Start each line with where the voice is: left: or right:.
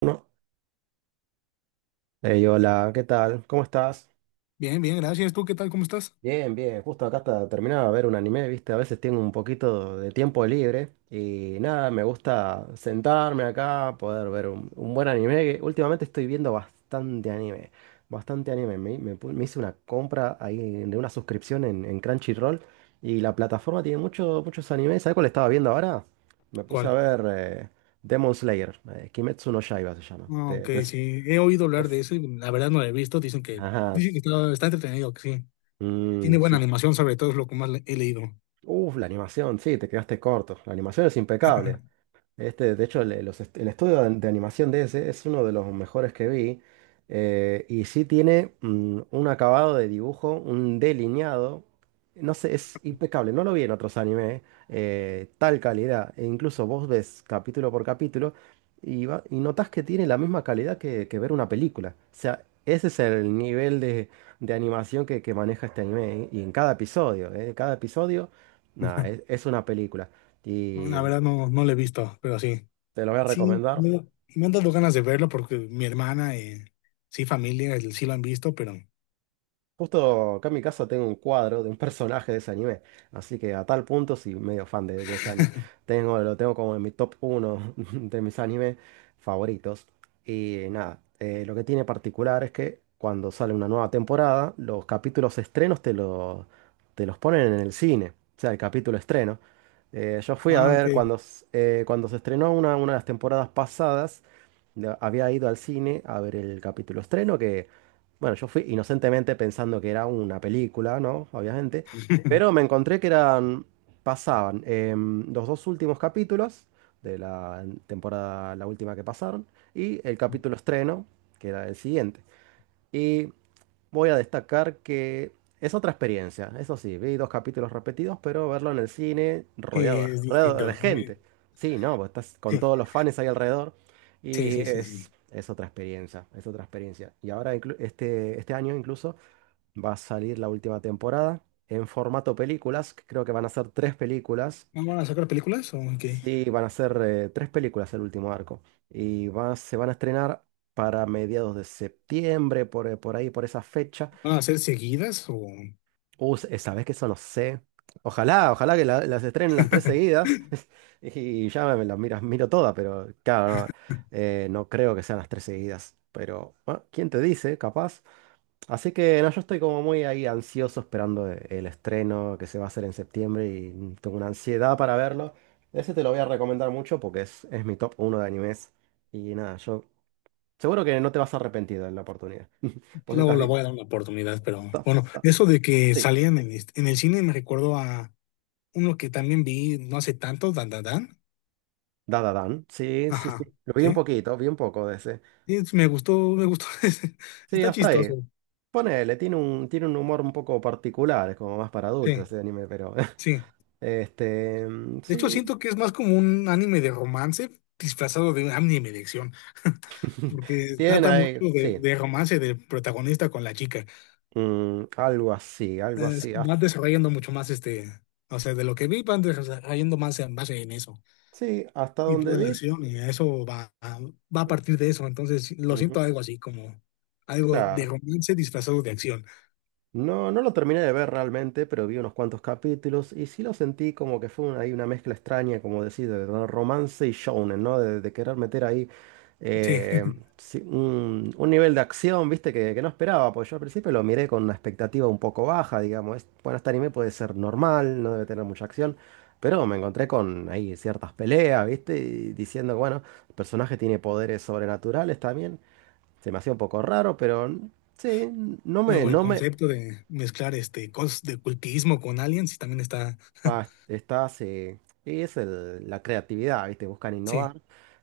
right: Uno. Ey, hola, ¿qué tal? ¿Cómo estás?
left: Bien, bien, gracias. ¿Tú qué tal? ¿Cómo estás?
right: Bien, bien. Justo acá está terminaba de ver un anime, ¿viste? A veces tengo un poquito de tiempo libre y nada, me gusta sentarme acá, poder ver un buen anime. Que Últimamente estoy viendo bastante anime, bastante anime. Me hice una compra ahí de una suscripción en Crunchyroll y la plataforma tiene muchos animes. ¿Sabes cuál estaba viendo ahora? Me puse a
left: ¿Cuál?
right: ver Demon Slayer, Kimetsu no Yaiba se llama.
left: Ah, OK, sí, he oído
right: Te-
left: hablar de eso y la verdad no lo he visto. Dicen que,
right: Ajá.
left: dicen que está entretenido, que sí. Tiene
right: Mm,
left: buena
right: sí.
left: animación, sobre todo es lo que más he leído.
right: Uf, la animación, sí, te quedaste corto. La animación es impecable. Este, de hecho, el estudio de animación de ese es uno de los mejores que vi. Y sí tiene un acabado de dibujo, un delineado. No sé, es impecable. No lo vi en otros animes, tal calidad. E incluso vos ves capítulo por capítulo y notás que tiene la misma calidad que ver una película. O sea, ese es el nivel de animación que maneja este anime. Y en cada episodio, nada, es una película. Y.
left: La verdad no, no lo he visto, pero sí.
right: Te lo voy a
left: Sí,
right: recomendar.
left: me han dado ganas de verlo porque mi hermana y sí, familia, sí lo han visto, pero...
right: Justo acá en mi casa tengo un cuadro de un personaje de ese anime. Así que a tal punto sí, medio fan de ese anime. Tengo, lo tengo como en mi top uno de mis animes favoritos. Y nada, lo que tiene particular es que cuando sale una nueva temporada, los capítulos estrenos te los ponen en el cine. O sea, el capítulo estreno. Yo fui a
left: Ah, OK.
right: ver cuando se estrenó una de las temporadas pasadas. Había ido al cine a ver el capítulo estreno que... Bueno, yo fui inocentemente pensando que era una película, ¿no? Obviamente. Pero me encontré que eran. Pasaban los dos últimos capítulos de la temporada, la última que pasaron, y el capítulo estreno, que era el siguiente. Y voy a destacar que es otra experiencia, eso sí, vi dos capítulos repetidos, pero verlo en el cine
left: Que es
right: rodeado de
left: distinto.
right: gente. Sí, no, vos estás con todos los fans ahí alrededor
left: Sí,
right: y
left: sí, sí, sí. sí.
right: es otra experiencia, es otra experiencia. Y ahora este año incluso va a salir la última temporada en formato películas, que creo que van a ser tres películas.
left: ¿No van a sacar películas o qué?
right: Sí, van a ser tres películas el último arco se van a estrenar para mediados de septiembre, por ahí, por esa fecha.
left: ¿Van a ser seguidas o...?
right: Sabes que eso no sé. Ojalá, ojalá las estrenen las tres seguidas y ya miro todas, pero claro, no, no creo que sean las tres seguidas. Pero, bueno, ¿quién te dice? Capaz. Así que no, yo estoy como muy ahí ansioso esperando el estreno que se va a hacer en septiembre y, tengo una ansiedad para verlo. Ese te lo voy a recomendar mucho porque es mi top uno de animes. Y nada, yo seguro que no te vas a arrepentir de la oportunidad. ¿Vos
left: Luego
right: estás
left: la
right: bien?
left: voy a dar una oportunidad, pero bueno, eso de que
right: Sí.
left: salían en, en el cine me recuerdo a uno que también vi no hace tanto, Dan Dan Dan.
right: Dada Dan. Sí, sí, sí.
left: Ajá,
right: Lo vi un
left: sí.
right: poquito, vi un poco de ese.
left: Y me gustó, me gustó. Ese.
right: Sí,
left: Está
right: hasta ahí.
left: chistoso.
right: Ponele, tiene un humor un poco particular, es como más para adultos
left: Sí,
right: ese anime, pero.
left: sí.
right: Este.
left: De hecho,
right: Sí.
left: siento que es más como un anime de romance disfrazado de un anime de acción, porque
right: Tiene
left: trata mucho
right: ahí,
left: de,
right: sí.
left: de romance del protagonista con la chica.
right: Algo así, algo así.
left: Van
right: Hasta,
left: desarrollando mucho más este, o sea, de lo que vi, van desarrollando más en eso.
right: sí, hasta
left: Y
right: donde
left: toda la
right: vi.
left: acción, y eso va a partir de eso. Entonces, sí, lo siento
right: Ujú,
left: algo así, como algo de
right: claro.
left: romance disfrazado de acción.
right: No, no lo terminé de ver realmente, pero vi unos cuantos capítulos y sí lo sentí como que fue ahí una mezcla extraña, como decir, de romance y shounen, ¿no? De querer meter ahí,
left: Sí.
right: eh, sí, un nivel de acción, ¿viste? Que no esperaba, porque yo al principio lo miré con una expectativa un poco baja, digamos. Bueno, este anime puede ser normal, no debe tener mucha acción, pero me encontré con ahí ciertas peleas, ¿viste? Y diciendo, bueno, el personaje tiene poderes sobrenaturales también. Se me hacía un poco raro, pero... Sí,
left: Luego el
right: no me
left: concepto de mezclar este cosas de cultismo con aliens y también está.
right: Ah, estás, y la creatividad, ¿viste? Buscan
left: Sí.
right: innovar.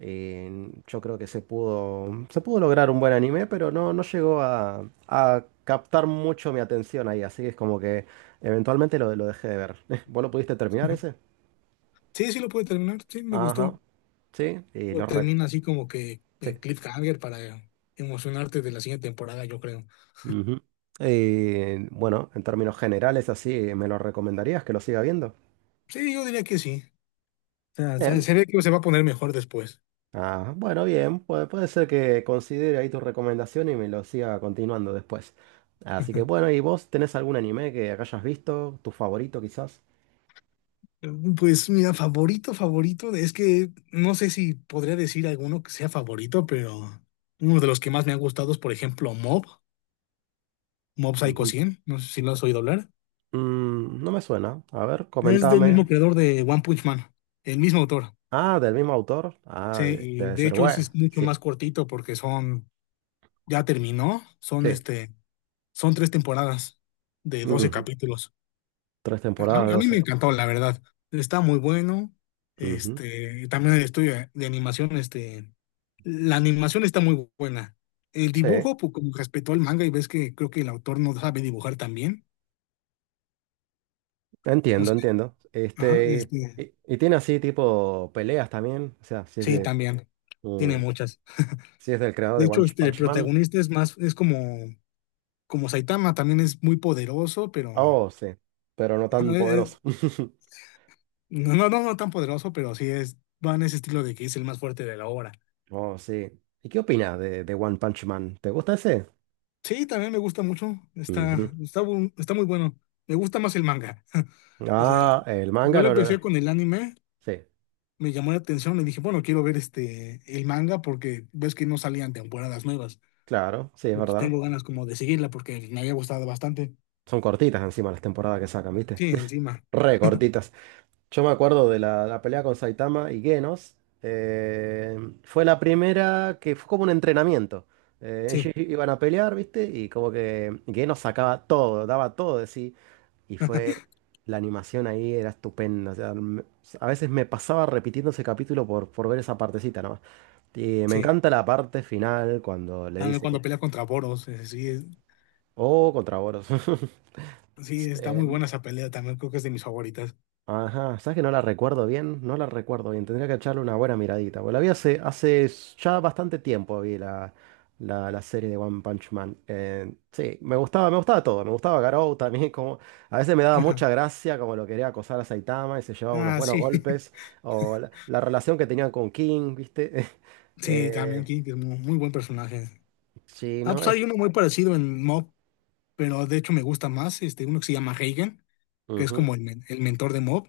right: Yo creo que se pudo lograr un buen anime, pero no, no llegó a captar mucho mi atención ahí, así que es como que eventualmente lo dejé de ver. ¿Vos lo pudiste terminar ese?
left: Sí, sí lo puede terminar. Sí, me
right: Ajá,
left: gustó.
right: sí,
left: Lo termina así como que
right: sí.
left: en cliffhanger para emocionarte de la siguiente temporada, yo creo.
right: Ujú. Bueno, en términos generales, así, ¿me lo recomendarías que lo siga viendo?
left: Sí, yo diría que sí. O sea, se,
right: Bien.
left: se ve que se va a poner mejor después.
right: Ah, bueno, bien, puede, puede ser que considere ahí tu recomendación y me lo siga continuando después. Así que bueno, ¿y vos tenés algún anime que hayas visto? ¿Tu favorito quizás?
left: Pues mira, favorito, favorito, es que no sé si podría decir alguno que sea favorito, pero uno de los que más me ha gustado es, por ejemplo, Mob Psycho
right: Ujú.
left: 100, no sé si lo has oído hablar.
right: Mm, no me suena. A ver,
left: Es del mismo
right: comentame.
left: creador de One Punch Man, el mismo autor.
right: Ah, del mismo autor. Ah,
left: Sí, y
right: debe
left: de
right: ser
left: hecho ese
right: bueno.
left: es mucho
right: Sí,
left: más cortito porque son
right: sí.
left: son tres temporadas de 12
right: Ujú.
left: capítulos.
right: Tres
left: A,
right: temporadas de
left: a mí me
right: 12.
left: encantó,
right: Sí.
left: la verdad. Está muy bueno.
right: Ujú.
left: Este, también el estudio de animación, este, la animación está muy buena. El
right: Sí,
left: dibujo, pues como respetó el manga y ves que creo que el autor no sabe dibujar también. O
right: entiendo,
left: sea,
right: entiendo.
left: ajá,
right: Este,
left: este,
right: y tiene así tipo peleas también. O sea, si es
left: sí,
right: de,
left: también.
right: mm,
left: Tiene muchas.
right: si es del creador
left: De
right: de One
left: hecho, este, el
right: Punch Man.
left: protagonista es más, es como Saitama, también es muy poderoso, pero
right: Oh, sí, pero no
left: ajá,
right: tan poderoso.
left: no, no, no, no tan poderoso, pero sí va en ese estilo de que es el más fuerte de la obra.
right: Oh, sí. ¿Y qué opinas de One Punch Man? ¿Te gusta ese?
left: Sí, también me gusta mucho.
right: Ujú.
left: Está muy bueno. Me gusta más el manga. O sea,
right: Ah, el
left: yo
right: manga
left: lo
right: no, no, no.
left: empecé con el anime,
right: Sí,
left: me llamó la atención y dije, bueno, quiero ver este el manga porque ves que no salían temporadas nuevas.
right: claro, sí, es
left: Y pues
right: verdad.
left: tengo ganas como de seguirla porque me había gustado bastante.
right: Son cortitas encima las temporadas que sacan, ¿viste?
left: Sí, encima.
right: Re cortitas. Yo me acuerdo de la, la pelea con Saitama y Genos. eh, Fue la primera que fue como un entrenamiento. Ellos
left: Sí,
right: iban a pelear, ¿viste? Y como que Genos sacaba todo, daba todo de sí. Y fue, la animación ahí era estupenda. O sea, a veces me pasaba repitiendo ese capítulo por ver esa partecita nomás. Y me
left: sí.
right: encanta la parte final cuando le
left: También
right: dice
left: cuando
right: que,
left: pelea contra Boros, sí,
right: oh, contra Boros.
left: sí, está muy buena esa pelea también, creo que es de mis favoritas.
right: Ajá, ¿sabes que no la recuerdo bien? No la recuerdo bien, tendría que echarle una buena miradita. Bueno, la vi hace, ya bastante tiempo, vi la, la, la serie de One Punch Man. Sí, me gustaba todo, me gustaba Garou también, como a veces me daba mucha gracia como lo quería acosar a Saitama y se llevaba unos
left: Ah,
right: buenos
left: sí.
right: golpes, o la relación que tenían con King, ¿viste?
left: Sí,
right: Eh,
left: también King, que es muy, muy buen personaje.
right: sí,
left: Ah,
right: ¿no?
left: pues
right: Es,
left: hay uno muy parecido en Mob, pero de hecho me gusta más, este, uno que se llama Reigen, que es
right: ujú,
left: como el mentor de Mob.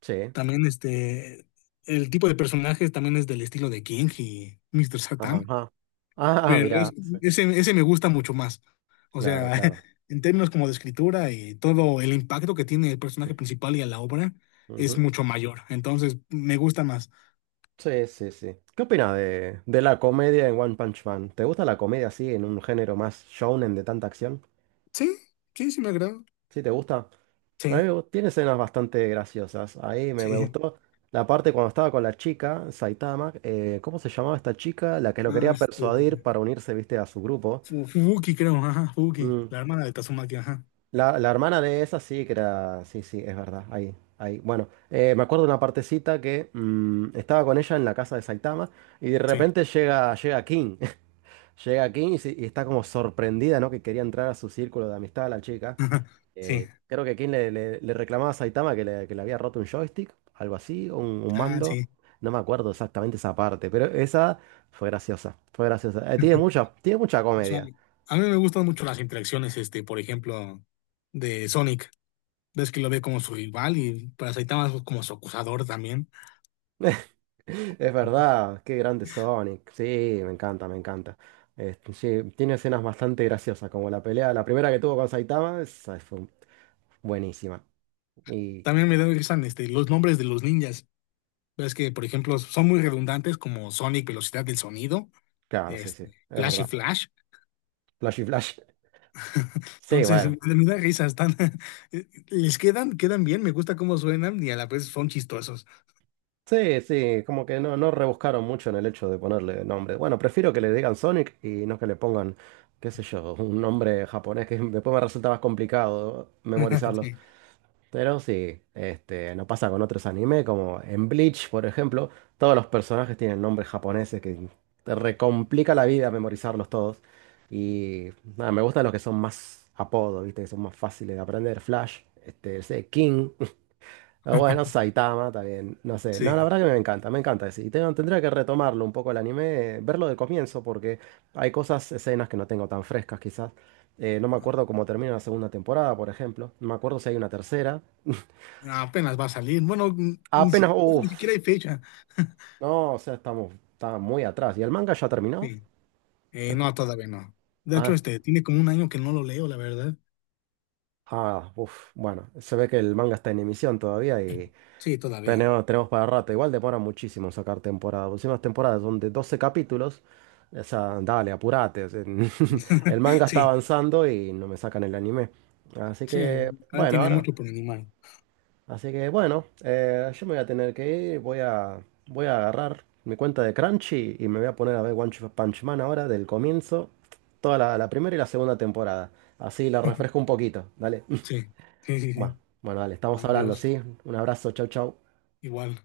right: sí,
left: También este, el tipo de personajes también es del estilo de King y Mr. Satan,
right: ajá. Ah,
left: pero
right: mirá, sí,
left: ese me gusta mucho más. O
right: claro,
left: sea,
right: claro.
left: en términos como de escritura y todo el impacto que tiene el personaje principal y a la obra es
right: Ujú.
left: mucho mayor. Entonces, me gusta más.
right: Sí, sí, sí. ¿Qué opinas de la comedia en One Punch Man? ¿Te gusta la comedia así, en un género más shonen de tanta acción?
left: Sí, sí, sí me agrada.
right: ¿Sí te gusta? A mí
left: Sí,
right: tiene escenas bastante graciosas. Ahí me
left: sí.
right: gustó la parte cuando estaba con la chica, Saitama. ¿Cómo se llamaba esta chica? La que lo
left: Ah,
right: quería
left: este,
right: persuadir para unirse, viste, a su grupo.
left: Fubuki creo, ajá, Fubuki,
right: Mm,
left: la hermana de Tazumaki, ajá.
right: la hermana de esa sí que era... Sí, sí, es verdad. Ahí, ahí. Bueno, me acuerdo de una partecita que, estaba con ella en la casa de Saitama. Y de
left: Sí.
right: repente llega, llega King. Llega aquí y, y está como sorprendida, ¿no? Que quería entrar a su círculo de amistad la chica.
left: Ajá, sí.
right: Creo que King le reclamaba a Saitama que le había roto un joystick, algo así, o un
left: Ah,
right: mando.
left: sí.
right: No me acuerdo exactamente esa parte, pero esa fue graciosa. Fue graciosa. Tiene mucha, tiene mucha
left: O
right: comedia.
left: a mí me gustan mucho las interacciones, este, por ejemplo, de Sonic. Ves que lo ve como su rival y para Saitama es como su acusador también.
right: Es verdad, qué grande Sonic. Sí, me encanta, me encanta. Este, sí, tiene escenas bastante graciosas, como la pelea, la primera que tuvo con Saitama, esa fue buenísima. Y
left: También me gustan este, los nombres de los ninjas. Ves que, por ejemplo, son muy redundantes como Sonic, velocidad del sonido,
right: claro, sí, sí, es
left: este, Flash y
right: verdad.
left: Flash.
right: Flashy Flash. Sí,
left: Entonces,
right: bueno.
left: me da risa, están, les quedan bien, me gusta cómo suenan y a la vez son chistosos.
right: Sí, sí, como que no, no rebuscaron mucho en el hecho de ponerle nombre. Bueno, prefiero que le digan Sonic y no que le pongan, qué sé yo, un nombre japonés que después me resulta más complicado memorizarlos.
left: Sí.
right: Pero sí, este, no pasa con otros anime, como en Bleach, por ejemplo, todos los personajes tienen nombres japoneses que te recomplica la vida memorizarlos todos. Y nada, me gustan los que son más apodos, ¿viste? Que son más fáciles de aprender. Flash, este, ese King. Ah, bueno, Saitama también, no sé.
left: Sí.
right: No, la verdad que me encanta ese. Y tendría que retomarlo un poco el anime, verlo del comienzo, porque hay cosas, escenas que no tengo tan frescas quizás. No me acuerdo cómo termina la segunda temporada, por ejemplo. No me acuerdo si hay una tercera.
left: Apenas va a salir. Bueno,
right: Apenas,
left: ni siquiera
right: uff.
left: hay fecha.
right: No, o sea, estamos, está muy atrás. ¿Y el manga ya terminó?
left: Sí.
right: Ya está.
left: No, todavía no. De hecho,
right: Ah,
left: este, tiene como un año que no lo leo, la verdad.
right: ah, uff. Bueno, se ve que el manga está en emisión todavía y.
left: Sí, todavía.
right: Tenemos, tenemos para rato. Igual demora muchísimo sacar temporada. Últimas temporadas son de 12 capítulos. O sea, dale, apurate. O sea, el manga está
left: Sí,
right: avanzando y no me sacan el anime. Así
left: sí,
right: que,
left: ahora
right: bueno,
left: tiene
right: ahora.
left: mucho por animal.
right: Así que, bueno, yo me voy a tener que ir. Voy a, voy a agarrar mi cuenta de Crunchy y me voy a poner a ver One Punch Man ahora, del comienzo. Toda la, la primera y la segunda temporada. Así la refresco un poquito. Dale.
left: Sí, sí, sí,
right: Bueno,
left: sí.
right: bueno, dale, estamos hablando,
left: Adiós,
right: ¿sí? Un abrazo, chau, chau.
left: igual.